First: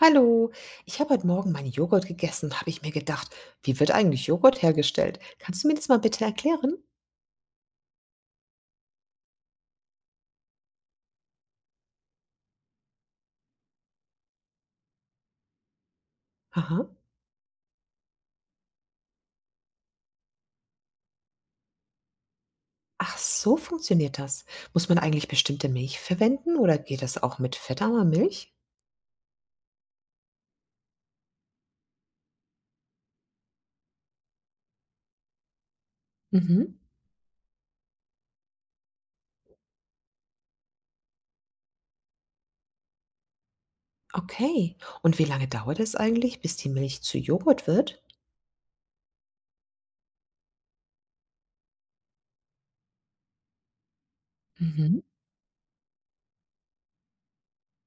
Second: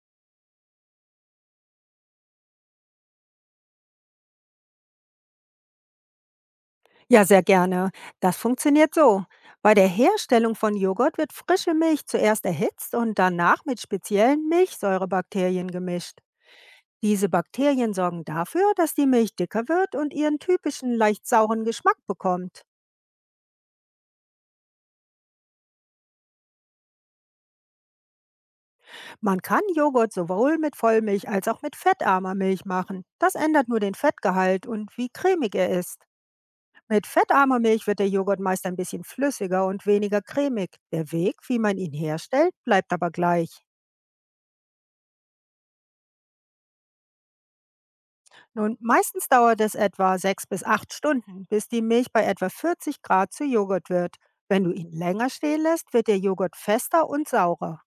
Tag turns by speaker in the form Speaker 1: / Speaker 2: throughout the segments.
Speaker 1: Hallo, ich habe heute Morgen meinen Joghurt gegessen und habe ich mir gedacht, wie wird eigentlich Joghurt hergestellt? Kannst du mir das mal bitte erklären?
Speaker 2: Ja, sehr gerne. Das funktioniert so. Bei der Herstellung von Joghurt wird frische Milch zuerst erhitzt und danach mit speziellen Milchsäurebakterien gemischt.
Speaker 1: Aha.
Speaker 2: Diese Bakterien sorgen dafür, dass die Milch dicker wird und ihren typischen leicht sauren Geschmack bekommt.
Speaker 1: Ach, so funktioniert das. Muss man eigentlich bestimmte Milch verwenden oder geht das auch mit fettarmer Milch?
Speaker 2: Man kann Joghurt sowohl mit Vollmilch als auch mit fettarmer Milch machen. Das ändert nur den Fettgehalt und wie cremig er ist.
Speaker 1: Mhm.
Speaker 2: Mit fettarmer Milch wird der Joghurt meist ein bisschen flüssiger und weniger cremig. Der Weg, wie man ihn herstellt, bleibt aber gleich.
Speaker 1: Okay. Und wie lange dauert es eigentlich, bis die Milch zu Joghurt wird?
Speaker 2: Nun, meistens dauert es etwa sechs bis acht Stunden, bis die Milch bei etwa 40 Grad zu Joghurt wird. Wenn du ihn
Speaker 1: Mhm.
Speaker 2: länger stehen lässt, wird der Joghurt fester und saurer.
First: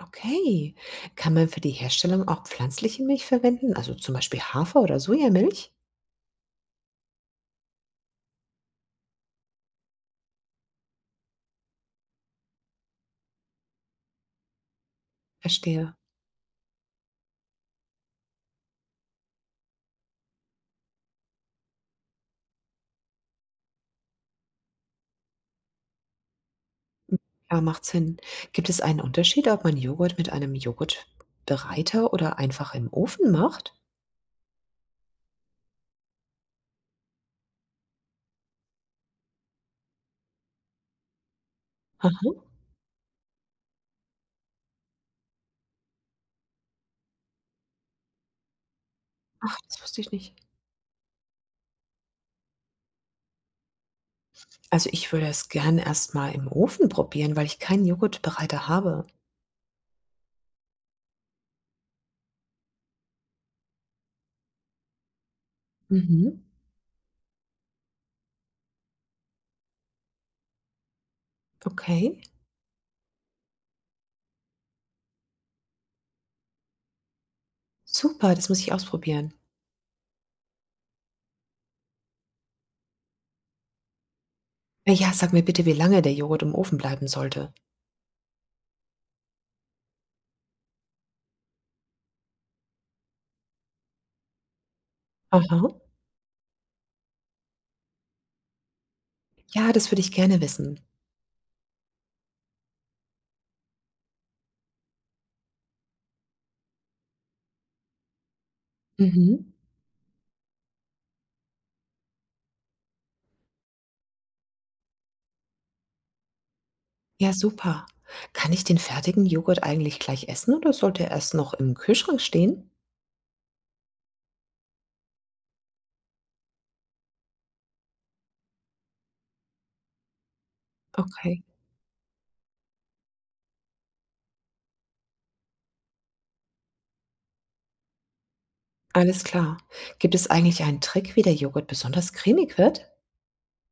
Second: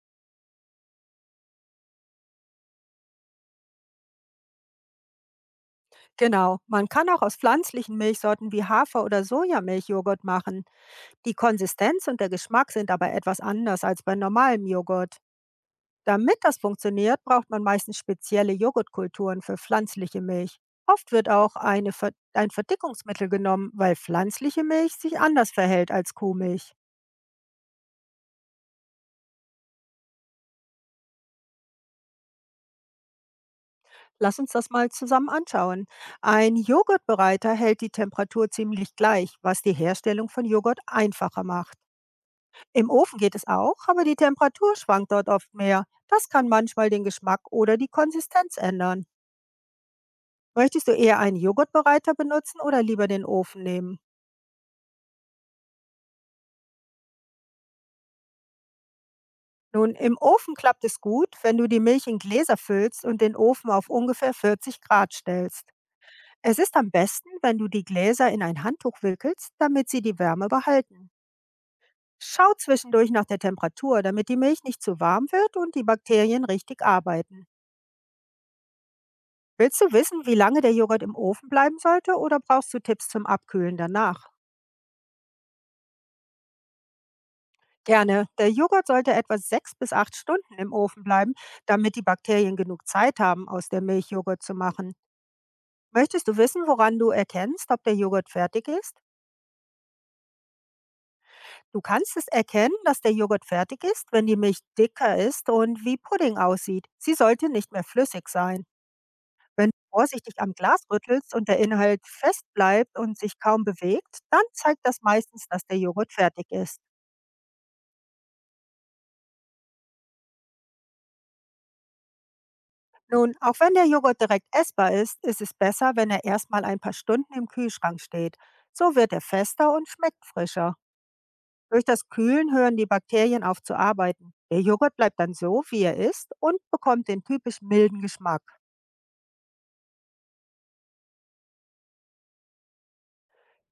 Speaker 1: Okay. Kann man für die Herstellung auch pflanzliche Milch verwenden, also zum Beispiel Hafer- oder Sojamilch?
Speaker 2: Genau, man kann auch aus pflanzlichen Milchsorten wie Hafer- oder Sojamilch Joghurt machen. Die Konsistenz und der Geschmack sind aber etwas anders als bei normalem Joghurt.
Speaker 1: Verstehe.
Speaker 2: Damit das funktioniert, braucht man meistens spezielle Joghurtkulturen für pflanzliche Milch. Oft wird auch ein Verdickungsmittel genommen, weil pflanzliche Milch sich anders verhält als Kuhmilch.
Speaker 1: Ja, macht Sinn. Gibt es einen Unterschied, ob man Joghurt mit einem Joghurtbereiter oder einfach im Ofen macht?
Speaker 2: Lass uns das mal zusammen anschauen. Ein Joghurtbereiter hält die Temperatur ziemlich gleich, was die Herstellung von Joghurt einfacher macht.
Speaker 1: Aha.
Speaker 2: Im Ofen geht es auch, aber die Temperatur schwankt dort oft mehr. Das kann manchmal den Geschmack oder die Konsistenz ändern.
Speaker 1: Ach, das wusste ich nicht.
Speaker 2: Möchtest du eher einen Joghurtbereiter benutzen oder lieber den Ofen nehmen?
Speaker 1: Also ich würde es gern erst mal im Ofen probieren, weil ich keinen Joghurtbereiter habe.
Speaker 2: Nun, im Ofen klappt es gut, wenn du die Milch in Gläser füllst und den Ofen auf ungefähr 40 Grad stellst.
Speaker 1: Mhm.
Speaker 2: Es ist am besten, wenn du die Gläser in ein Handtuch wickelst, damit sie die Wärme behalten.
Speaker 1: Okay.
Speaker 2: Schau zwischendurch nach der Temperatur, damit die Milch nicht zu warm wird und die Bakterien richtig arbeiten.
Speaker 1: Super, das muss ich ausprobieren.
Speaker 2: Willst du wissen, wie lange der Joghurt im Ofen bleiben sollte oder brauchst du Tipps zum Abkühlen danach?
Speaker 1: Ja, sag mir bitte, wie lange der Joghurt im Ofen bleiben sollte.
Speaker 2: Gerne. Der Joghurt sollte etwa sechs bis acht Stunden im Ofen bleiben, damit die Bakterien genug Zeit haben, aus der Milch Joghurt zu machen.
Speaker 1: Aha.
Speaker 2: Möchtest du wissen, woran du erkennst, ob der Joghurt fertig ist?
Speaker 1: Ja, das würde ich gerne wissen.
Speaker 2: Du kannst es erkennen, dass der Joghurt fertig ist, wenn die Milch dicker ist und wie Pudding aussieht. Sie sollte nicht mehr flüssig sein.
Speaker 1: Mhm.
Speaker 2: Wenn du vorsichtig am Glas rüttelst und der Inhalt fest bleibt und sich kaum bewegt, dann zeigt das meistens, dass der Joghurt fertig ist.
Speaker 1: Ja, super. Kann ich den fertigen Joghurt eigentlich gleich essen oder sollte er erst noch im Kühlschrank stehen?
Speaker 2: Nun, auch wenn der Joghurt direkt essbar ist, ist es besser, wenn er erstmal ein paar Stunden im Kühlschrank steht. So wird er fester und schmeckt frischer.
Speaker 1: Okay.
Speaker 2: Durch das Kühlen hören die Bakterien auf zu arbeiten. Der Joghurt bleibt dann so, wie er ist und bekommt den typisch milden Geschmack.
Speaker 1: Alles klar. Gibt es eigentlich einen Trick, wie der Joghurt besonders cremig wird?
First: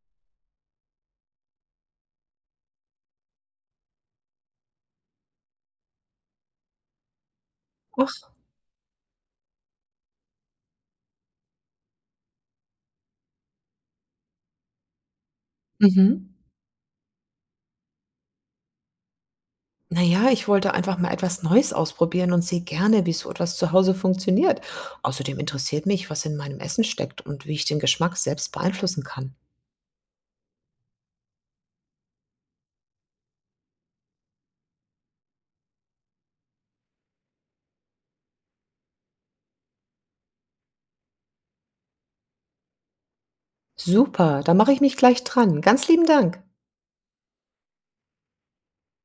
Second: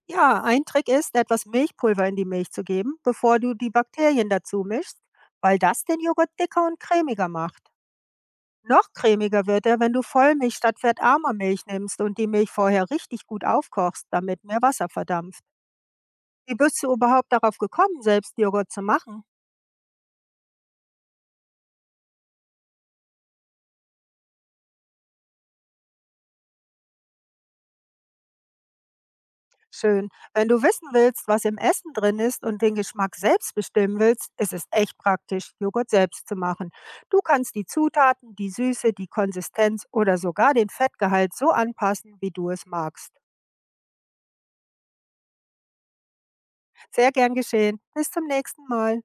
Speaker 2: Ja, ein Trick ist, etwas Milchpulver in die Milch zu geben, bevor du die Bakterien dazu mischst, weil das den Joghurt dicker und cremiger macht.
Speaker 1: Ach,
Speaker 2: Noch cremiger wird er, wenn du Vollmilch statt fettarmer Milch nimmst und die Milch vorher richtig gut aufkochst, damit mehr Wasser verdampft.
Speaker 1: mhm.
Speaker 2: Wie bist du überhaupt darauf gekommen, selbst Joghurt zu machen?
Speaker 1: Naja, ich wollte einfach mal etwas Neues ausprobieren und sehe gerne, wie so etwas zu Hause funktioniert. Außerdem interessiert mich, was in meinem Essen steckt und wie ich den Geschmack selbst beeinflussen kann.
Speaker 2: Schön. Wenn du wissen willst, was im Essen drin ist und den Geschmack selbst bestimmen willst, ist es echt praktisch, Joghurt selbst zu machen. Du kannst die Zutaten, die Süße, die Konsistenz oder sogar den Fettgehalt so anpassen, wie du es magst.
Speaker 1: Super, da mache ich mich gleich dran. Ganz lieben Dank.
Speaker 2: Sehr gern geschehen. Bis zum nächsten Mal.